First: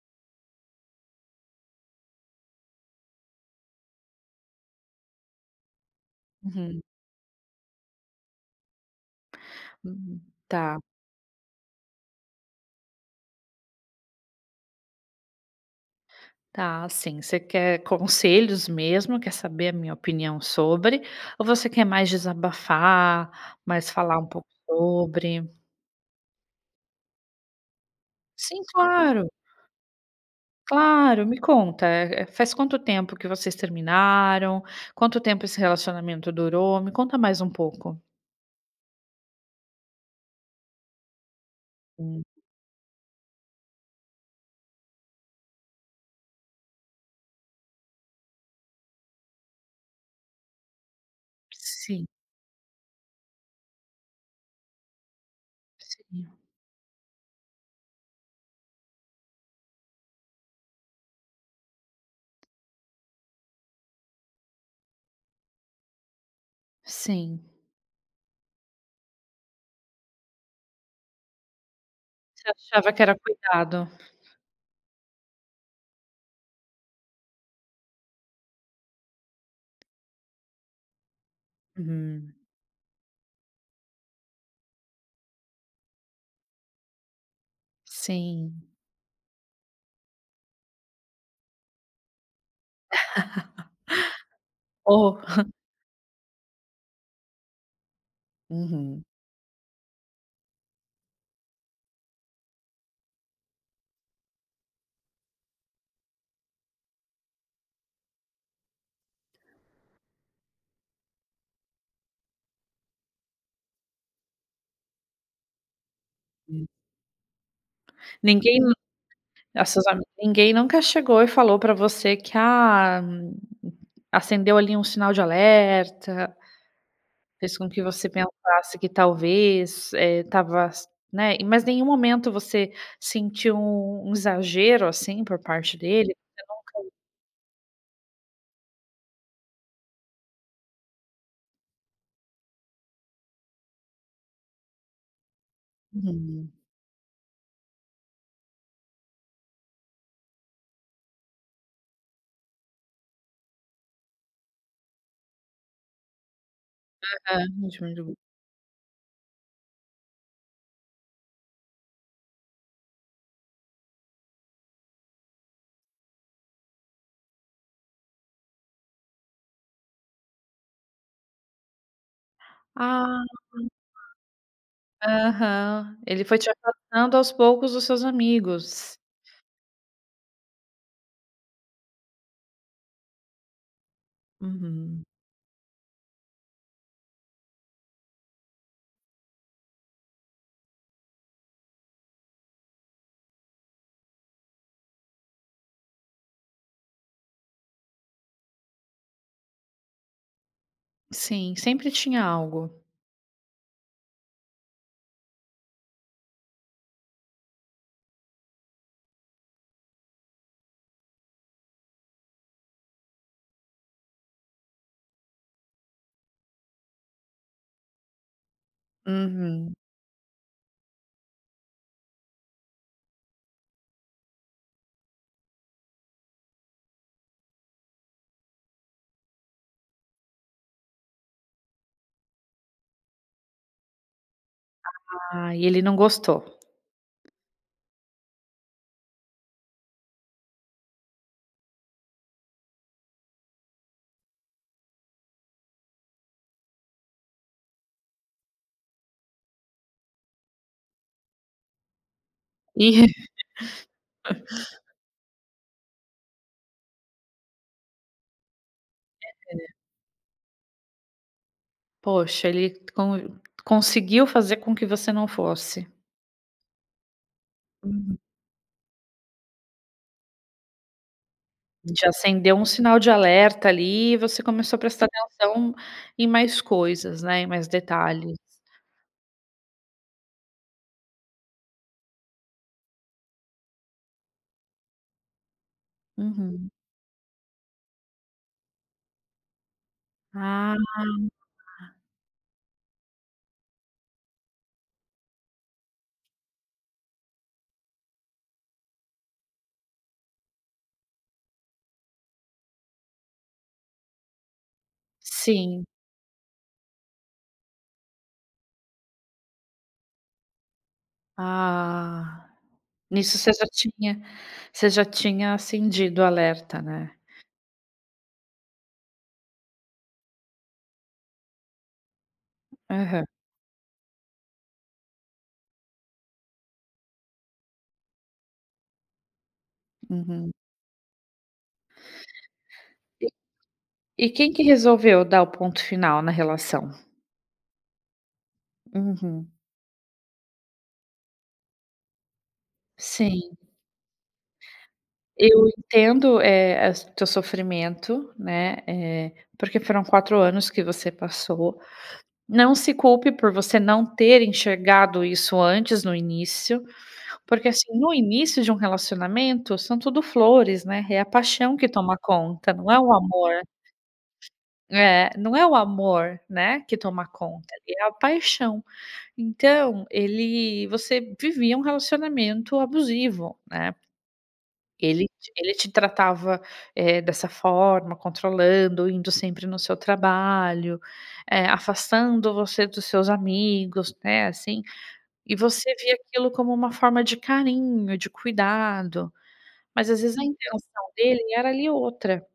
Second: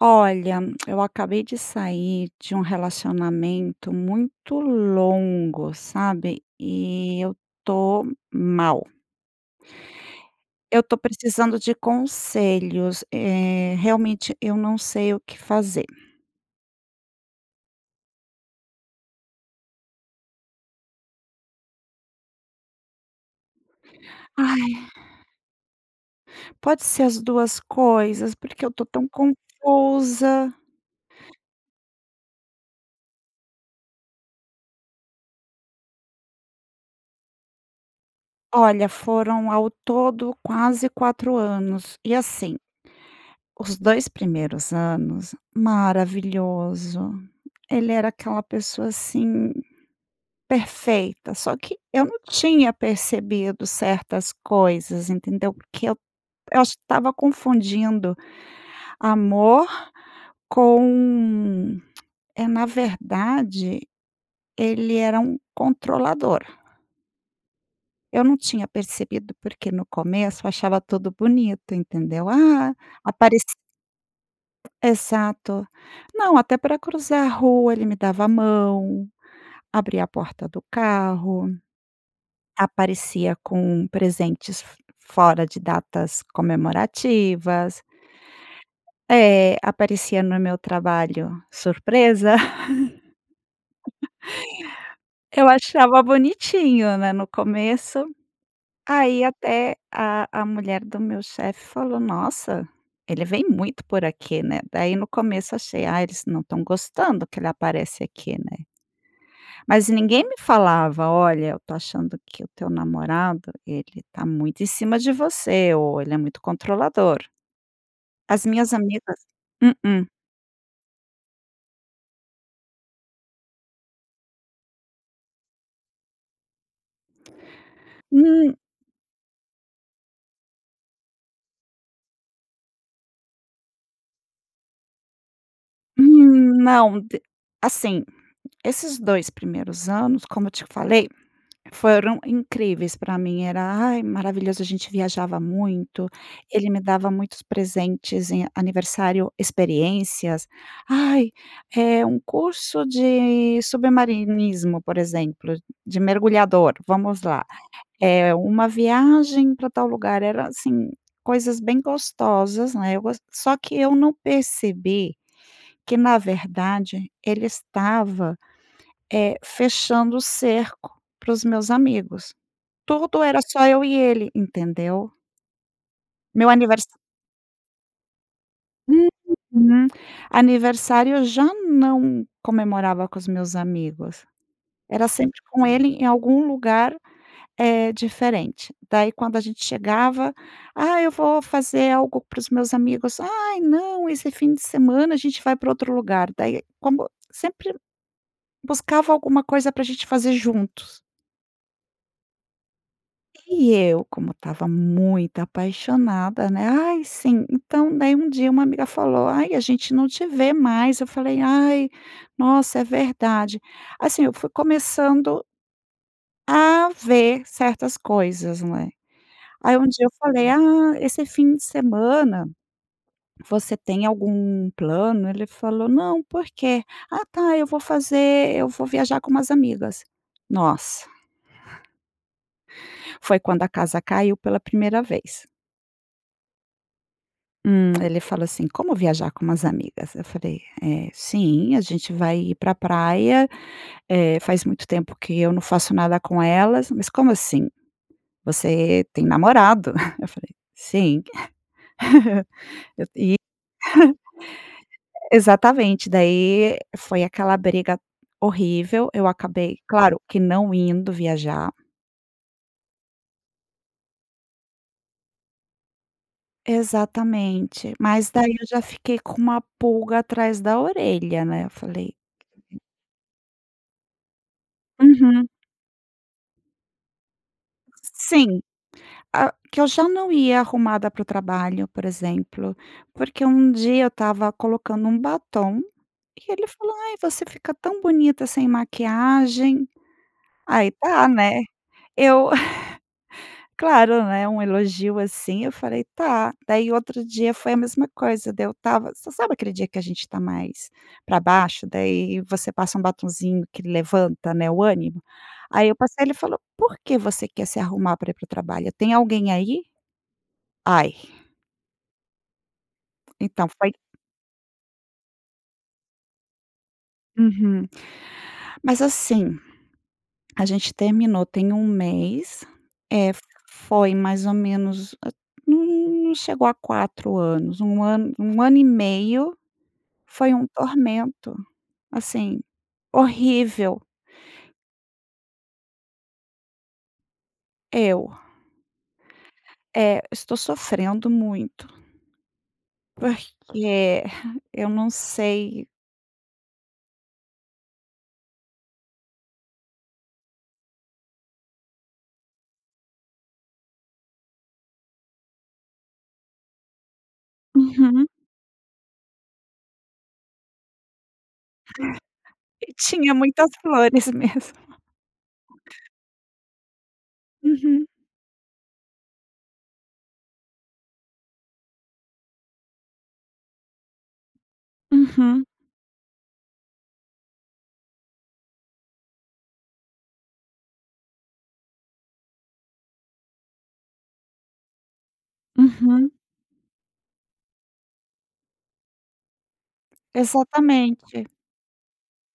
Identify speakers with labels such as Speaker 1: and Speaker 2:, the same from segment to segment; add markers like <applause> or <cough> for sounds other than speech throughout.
Speaker 1: Olha, eu acabei de sair de um relacionamento muito longo, sabe,
Speaker 2: Uhum.
Speaker 1: e eu tô mal.
Speaker 2: Hum, tá.
Speaker 1: Eu tô precisando de conselhos, eh, realmente eu não sei o que fazer.
Speaker 2: Tá, assim, você quer conselhos mesmo. Quer saber a minha opinião sobre ou você quer mais desabafar, mais falar um pouco
Speaker 1: Ai.
Speaker 2: sobre?
Speaker 1: Pode ser as 2 coisas,
Speaker 2: Sim,
Speaker 1: porque eu tô tão
Speaker 2: claro.
Speaker 1: confusa.
Speaker 2: Claro, me conta, eh eh, faz quanto tempo que vocês terminaram? Quanto tempo esse relacionamento durou? Me conta mais um pouco.
Speaker 1: Olha, foram ao todo quase 4 anos e
Speaker 2: Sim.
Speaker 1: assim. Os 2 primeiros anos, maravilhoso, ele era aquela pessoa, assim, perfeita. Só que eu
Speaker 2: Sim.
Speaker 1: não tinha percebido certas coisas, entendeu, porque eu
Speaker 2: Sim.
Speaker 1: eu acho que estava confundindo, amor com <clicks tongue> é, na verdade, ele era um controlador.
Speaker 2: Sim.
Speaker 1: Eu não tinha percebido, porque no começo achava tudo bonito, entendeu,
Speaker 2: Você
Speaker 1: ah,
Speaker 2: achava que era
Speaker 1: apareci
Speaker 2: cuidado.
Speaker 1: Exato, não até pra cruzar a rua, ele me dava a mão, abria a porta do carro,
Speaker 2: Uhum.
Speaker 1: aparecia com presentes f fora de datas comemorativas.
Speaker 2: Sim.
Speaker 1: Eh, aparecia no meu trabalho." Surpresa!" <laughs>
Speaker 2: O.
Speaker 1: Eu achava bonitinho, né, no começo.
Speaker 2: Uhum.
Speaker 1: Aí, até a a mulher do meu chefe falou: "Nossa, ele vem muito por aqui, né?" Daí no começo achei, ah, eles não estão gostando que ele aparece aqui, né. Mas ninguém me falava: "Olha, eu estou achando que o teu namorado, ele tá muito em cima de você." ou "Ele é muito
Speaker 2: Hum.
Speaker 1: controlador". As
Speaker 2: Ninguém
Speaker 1: minhas amigas
Speaker 2: das sua a,
Speaker 1: Mm-mm.
Speaker 2: ninguém nunca chegou e falou pra você que: "Ah, acendeu ali um sinal de alerta"? Fez com que você
Speaker 1: Hum
Speaker 2: pensasse que talvez, eh, estava, né, e mas nenhum momento você sentiu um exagero assim por parte dele? Você
Speaker 1: Hum,
Speaker 2: nunca
Speaker 1: não de Assim, esses 2 primeiros anos, como eu te falei, foram incríveis, pra mim. Era, ai, maravilhoso, a gente viajava muito,
Speaker 2: Hum.
Speaker 1: ele me dava muitos presentes em aniversário experiências. Ai, é um curso de submarinismo, por exemplo, de mergulhador, vamos lá,
Speaker 2: Aham <unintelligible>
Speaker 1: é uma viagem pra tal lugar, era assim, coisas bem gostosas, né, eu gos Só que, eu não percebi ,que na verdade ele estava, eh, fechando o cerco para os meus amigos. Tudo
Speaker 2: Ah.
Speaker 1: era só eu e ele, entendeu?
Speaker 2: Aham, ele foi te
Speaker 1: Meu aniversário
Speaker 2: afastando, aos poucos, dos seus amigos.
Speaker 1: Uhum. Aniversário, eu já não comemorava com os meus amigos,
Speaker 2: Uhum.
Speaker 1: era sempre com ele em algum lugar, eh, diferente. Daí, quando a gente chegava." Ah, eu vou fazer algo para os meus amigos". "Ai, não, esse fim de semana a gente vai pra outro lugar". Daí como sempre, buscava alguma coisa pra a gente fazer juntos.
Speaker 2: Sim, sempre tinha algo.
Speaker 1: E eu, como estava muito apaixonada, né. "Ai, sim". Então, daí um dia uma amiga falou: "Ai, a gente não te vê mais". Eu falei: "Ai, nossa! É verdade". Assim, eu fui começando a ver certas coisas, num é.
Speaker 2: Uhum.
Speaker 1: Aí, um dia eu falei: "Ah, esse fim de semana, você tem algum plano?". Ele falou: "Não, porquê?". "Ah, tá, eu vou fazer Eu vou viajar com umas amigas". Nossa! Foi quando a casa caiu pela primeira vez.
Speaker 2: Ah. E ele não gostou?
Speaker 1: Hum. Ele falou assim: "Como viajar com umas amigas?". Eu falei: "Eh, sim! A gente vai ir para a praia. Eh, faz muito tempo que eu não faço nada com elas". "Mas, como assim? Você tem namorado". <chuckles> Eu falei: "Sim é <giggles>
Speaker 2: E
Speaker 1: Eu eh".
Speaker 2: <laughs>
Speaker 1: <chuckles> Exatamente. Daí, foi aquela briga horrível. Eu
Speaker 2: É é.
Speaker 1: acabei, claro, que não indo viajar.
Speaker 2: Poxa, ele con conseguiu fazer com que você não fosse.
Speaker 1: Exatamente,
Speaker 2: Uhum.
Speaker 1: mas daí eu já fiquei com uma pulga atrás da orelha, né. Eu
Speaker 2: Já
Speaker 1: falei
Speaker 2: acendeu um sinal de alerta ali, e você começou a prestar
Speaker 1: Uhum.
Speaker 2: atenção em mais coisas, né, em mais detalhes.
Speaker 1: Sim. Ah, que eu já não ia arrumada para o trabalho, por exemplo, porque um dia eu estava colocando um batom e ele
Speaker 2: Uhum.
Speaker 1: falou: "Ai, você fica tão bonita sem maquiagem".
Speaker 2: Ah.
Speaker 1: Aí tá, né, eu <giggles> claro, né, um elogio, assim, eu falei: "Tá" daí outro dia foi a mesma coisa. Daí eu estava você sabe aquele dia que a gente tá mais pra baixo. Daí você passa um batonzinho que levanta, né, o ânimo.
Speaker 2: Sim.
Speaker 1: Aí eu passei, ele falou: "Por que você quer se arrumar para ir para o trabalho? Tem alguém aí?" Ai.
Speaker 2: Ah, nisso você já
Speaker 1: Então foi
Speaker 2: tinha, você já tinha acendido alerta, né?
Speaker 1: Uhum. Mas, assim, a gente terminou, tem 1 mês,
Speaker 2: Aham.
Speaker 1: é, f foi mais ou menos, n n não chegou a 4 anos, 1 ano, 1 ano e meio.
Speaker 2: Uhum.
Speaker 1: Foi um tormento, assim, horrível.
Speaker 2: E, e quem que resolveu dar o ponto final na relação?
Speaker 1: Eu.
Speaker 2: Uhum.
Speaker 1: É, eu estou sofrendo muito.
Speaker 2: Sim.
Speaker 1: Porque <scoffs> eu não
Speaker 2: Eu
Speaker 1: sei.
Speaker 2: entendo, eh eh, as teu sofrimento, né, eh, porque foram 4 anos que você passou. Não se culpe por você não ter enxergado isso antes no início, porque, assim, no
Speaker 1: Uhum.
Speaker 2: início de um relacionamento, são tudo flores, né. É a paixão que toma conta,
Speaker 1: E
Speaker 2: não é o
Speaker 1: tinha
Speaker 2: amor.
Speaker 1: muitas flores mesmo. <chuckles>
Speaker 2: É, não é o amor, né, que toma conta,
Speaker 1: Uhum.
Speaker 2: é a paixão. Então, ele você vivia um relacionamento abusivo, né? Ele te
Speaker 1: Uhum.
Speaker 2: ele te tratava, eh, dessa forma, controlando, indo sempre no seu trabalho, eh, afastando você dos seus amigos, né, assim. E você via
Speaker 1: Uhum.
Speaker 2: aquilo como uma forma de carinho, de cuidado, mas às vezes a intenção dele
Speaker 1: Exatamente.
Speaker 2: era ali outra,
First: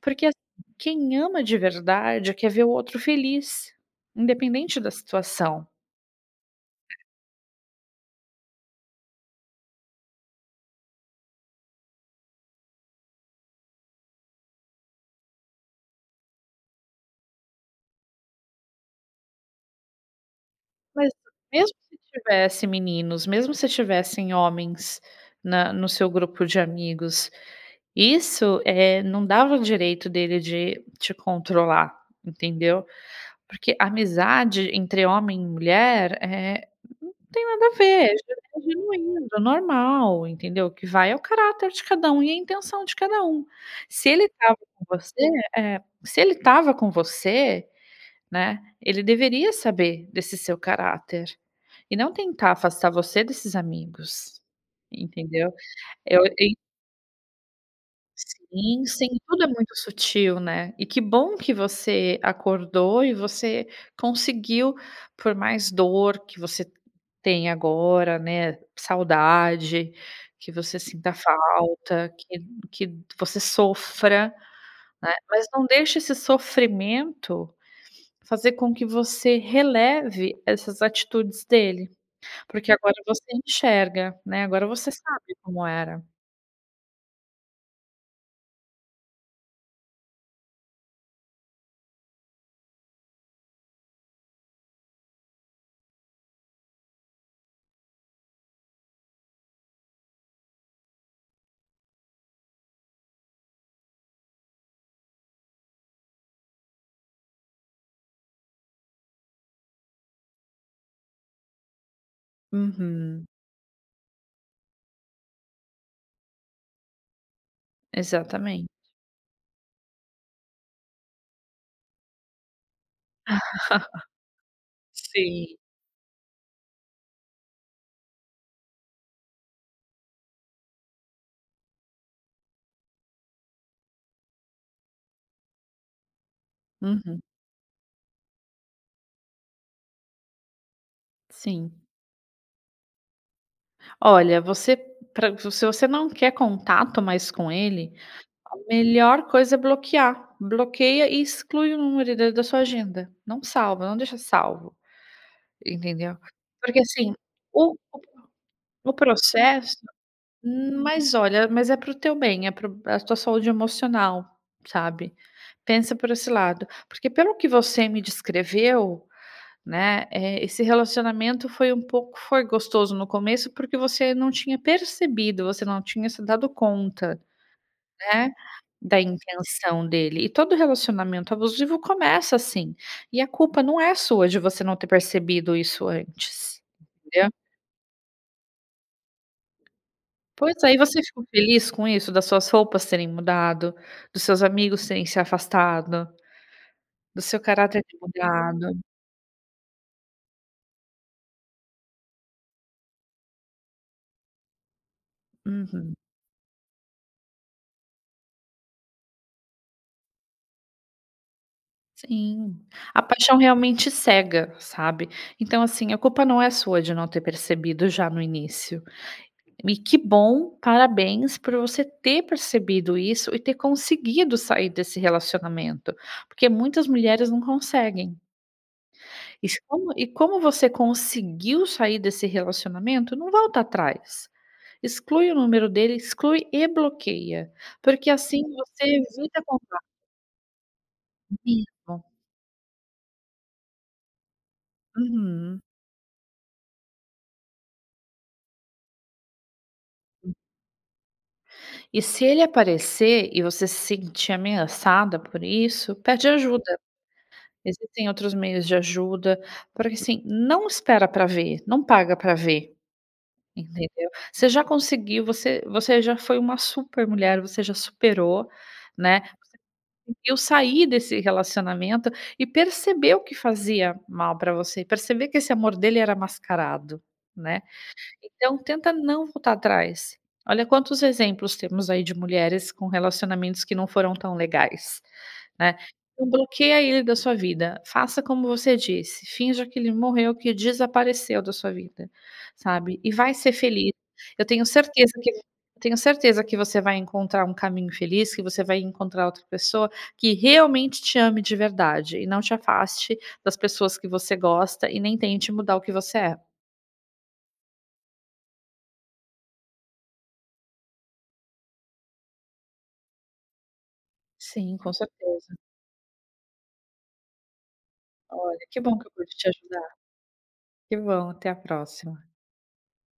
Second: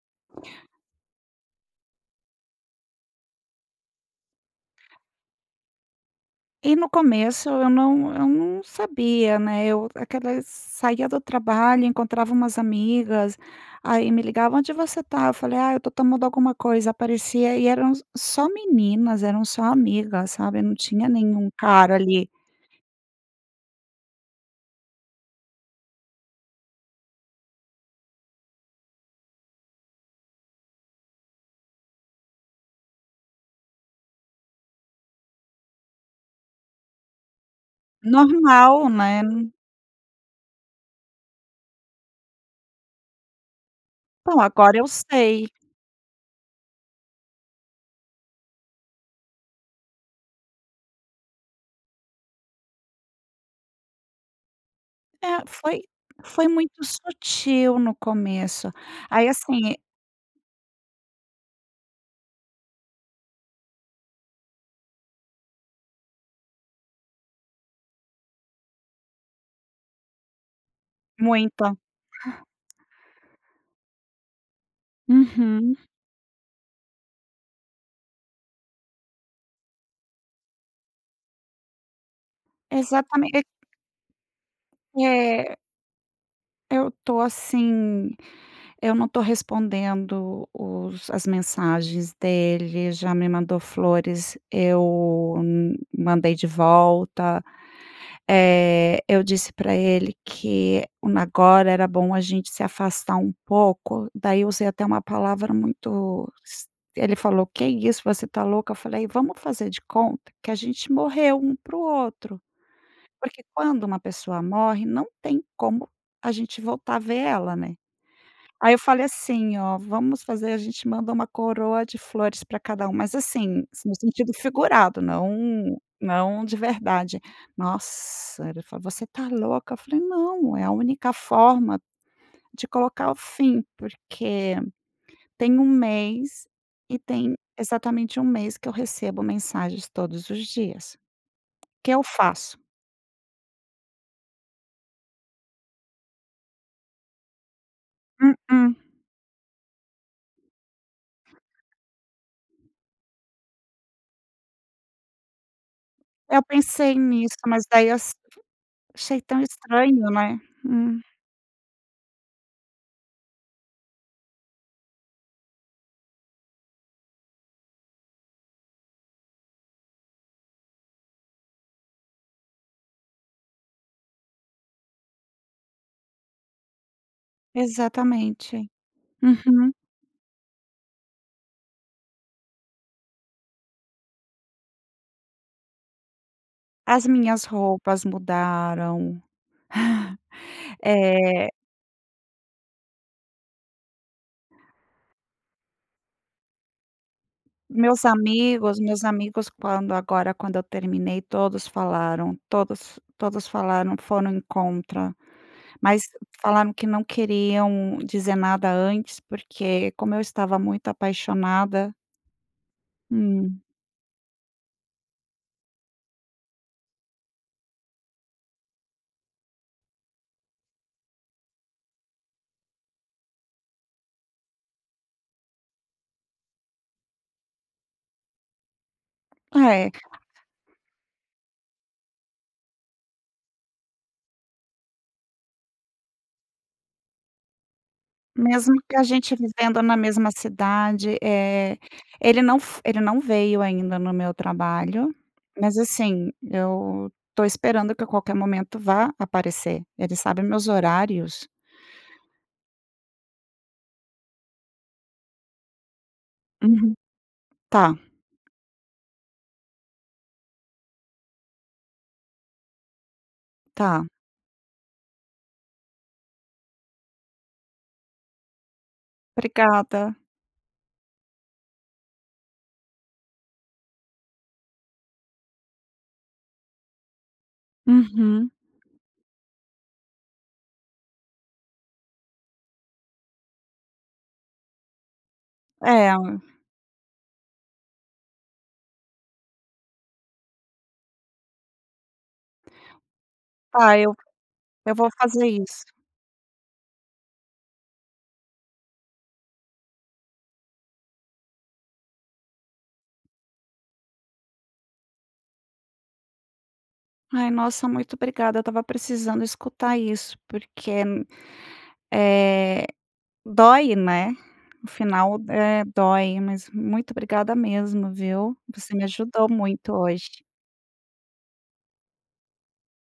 Speaker 2: porque, assim, quem ama de verdade quer ver o outro feliz, independente da situação.
Speaker 1: E no começo eu não eu não sabia, né, eu aquela saia do trabalho, encontrava umas amigas, aí me ligava: "Onde você está?" Eu falei: "Ah, eu estou tomando alguma coisa", aparecia e eram só meninas, eram só amigas, sabe. Não tinha
Speaker 2: Mas
Speaker 1: nenhum
Speaker 2: mesmo
Speaker 1: cara
Speaker 2: se
Speaker 1: ali.
Speaker 2: tivesse meninos, mesmo se tivessem homens na no seu grupo de amigos, isso, eh, não dava o direito dele de te controlar, entendeu? Porque amizade entre homem e mulher, eh, não tem nada a ver é <unintelligible>
Speaker 1: Normal, né?
Speaker 2: genuíno, normal, entendeu o que vai é o caráter de cada um e a intenção de cada um. Se ele
Speaker 1: Bom,
Speaker 2: estava
Speaker 1: agora
Speaker 2: com
Speaker 1: eu
Speaker 2: você,
Speaker 1: sei.
Speaker 2: eh, se ele estava com você, né, ele deveria saber desse seu caráter e não tentar afastar você desses amigos,
Speaker 1: É,
Speaker 2: entendeu?
Speaker 1: foi
Speaker 2: Eu
Speaker 1: foi
Speaker 2: em
Speaker 1: muito sutil no começo,
Speaker 2: Sim, sim,
Speaker 1: aí
Speaker 2: tudo é
Speaker 1: assim,
Speaker 2: muito
Speaker 1: e
Speaker 2: sutil, né. E que bom que você acordou e você conseguiu, por mais dor que você tenha agora, né, saudade que você sinta
Speaker 1: Muita.
Speaker 2: falta, que que você sofra, né, mas não
Speaker 1: Uhum.
Speaker 2: deixa esse sofrimento fazer com que você releve essas atitudes dele, porque agora você
Speaker 1: Exatamente, e
Speaker 2: enxerga, né? Agora você sabe
Speaker 1: É.
Speaker 2: como era.
Speaker 1: Eu tô, assim, eu não tô respondendo os as mensagens dele, já me mandou flores, eu hum mandei de volta. Eh, eu disse para ele que, hum, agora era bom a gente se afastar um pouco. Daí eu usei até uma palavra muito es Ele falou: "Que é isso? Você tá louca?" Eu falei "Vamos fazer de conta que a gente morreu um para o outro."
Speaker 2: Uhum.
Speaker 1: Porque quando uma pessoa morre, não tem como a gente voltar a ver ela, né.
Speaker 2: Exatamente.
Speaker 1: Aí eu falei assim "Ó, vamos fazer, a gente manda uma coroa de flores para cada um." Mas assim, no sentido
Speaker 2: <laughs>
Speaker 1: figurado,
Speaker 2: Sim.
Speaker 1: não não de verdade. Nossa, ele falou: "Você está louca?" Eu falei "Não, é a única forma de colocar o fim." Porque tem 1 mês e
Speaker 2: Uhum.
Speaker 1: tem exatamente 1 mês que eu recebo mensagens todos os dias.
Speaker 2: Sim.
Speaker 1: O que eu faço?
Speaker 2: Olha, você Pra se você não quer contato mais com ele, a
Speaker 1: Mm-mm.
Speaker 2: melhor coisa é bloquear, bloqueia e exclui o número da da sua agenda, não salva, não deixa salvo. Entendeu?
Speaker 1: Eu
Speaker 2: Porque,
Speaker 1: pensei
Speaker 2: assim,
Speaker 1: nisso, mas
Speaker 2: o
Speaker 1: daí eu
Speaker 2: o
Speaker 1: ass
Speaker 2: o
Speaker 1: Achei tão
Speaker 2: processo,
Speaker 1: estranho, né?
Speaker 2: hum,
Speaker 1: Hum.
Speaker 2: mas olha, mas é para o teu bem, é pra a tua saúde emocional, sabe? Pensa por esse lado. Porque pelo que você me descreveu, né, eh, esse relacionamento foi um pouco, foi gostoso no começo, porque você não tinha percebido, você não tinha se dado conta, né,
Speaker 1: Exatamente.
Speaker 2: da
Speaker 1: Uhum.
Speaker 2: intenção dele. E todo relacionamento abusivo começa assim, e a culpa não é sua de você não ter percebido isso antes,
Speaker 1: As
Speaker 2: entendeu?
Speaker 1: minhas roupas mudaram.
Speaker 2: Pois
Speaker 1: <chuckles>
Speaker 2: é, e você ficou
Speaker 1: Eh.
Speaker 2: feliz com isso, das suas roupas terem mudado, dos seus amigos terem se afastado, do seu caráter ter
Speaker 1: Meus
Speaker 2: mudado?
Speaker 1: amigos meus amigos quando agora quando eu terminei, todos falaram, todos todos falaram, foram em contra,
Speaker 2: Uhum.
Speaker 1: mas falaram que não queriam dizer nada antes, porque como eu estava muito apaixonada
Speaker 2: Sim, a paixão
Speaker 1: Hum.
Speaker 2: realmente cega, sabe. Então, assim, a culpa não é sua de não ter percebido já no início. E que bom, parabéns, por você ter percebido isso, e ter conseguido sair desse relacionamento, porque muitas mulheres não conseguem. E se como
Speaker 1: É.
Speaker 2: e como você conseguiu sair desse relacionamento, não volta atrás. Exclui o número dele, exclui e bloqueia, porque assim
Speaker 1: Mesmo
Speaker 2: você
Speaker 1: que a gente
Speaker 2: evita contato.
Speaker 1: vivendo na mesma cidade, eh,
Speaker 2: Vivo.
Speaker 1: ele não f Ele não veio ainda no meu trabalho,
Speaker 2: Uhum.
Speaker 1: mas assim, eu tô esperando que a qualquer momento vá aparecer. Ele
Speaker 2: <unintelligible>
Speaker 1: sabe meus horários.
Speaker 2: E se ele aparecer e você se sentir ameaçada por isso, pede ajuda.
Speaker 1: Uhum. Tá.
Speaker 2: Existem outros meios de ajuda, porque, assim, não espera para ver, não paga pra ver.
Speaker 1: Tá.
Speaker 2: Entendeu? Você já conseguiu, você você já foi uma super mulher. Você já superou, né. Você
Speaker 1: Obrigada.
Speaker 2: conseguiu sair desse relacionamento e percebeu que fazia mal pra você, perceber que esse amor dele era mascarado, né.
Speaker 1: Uhum.
Speaker 2: Então tenta não voltar atrás. Olha quantos exemplos temos aí de mulheres com relacionamentos que não foram tão legais, né.
Speaker 1: É.
Speaker 2: Então bloqueia ele da sua vida. Faça como você disse, finja que ele morreu, que desapareceu da sua vida, sabe. E vai ser feliz.
Speaker 1: Tá, eu
Speaker 2: Eu tenho
Speaker 1: eu vou
Speaker 2: certeza que eu
Speaker 1: fazer isso.
Speaker 2: tenho certeza que você vai encontrar um caminho feliz, que você vai encontrar outra pessoa que realmente te ame de verdade, e não te afaste das pessoas que você gosta e nem tente mudar o que você é.
Speaker 1: Ai, nossa, muito obrigada, eu estava precisando escutar isso, porque, eh, dói, né?
Speaker 2: Sim,
Speaker 1: O
Speaker 2: com
Speaker 1: final,
Speaker 2: certeza.
Speaker 1: eh, dói, mas muito obrigada mesmo, viu,
Speaker 2: Olha, que
Speaker 1: você
Speaker 2: bom
Speaker 1: me
Speaker 2: que eu pude te
Speaker 1: ajudou
Speaker 2: ajudar.
Speaker 1: muito hoje.
Speaker 2: Que bom, até a próxima.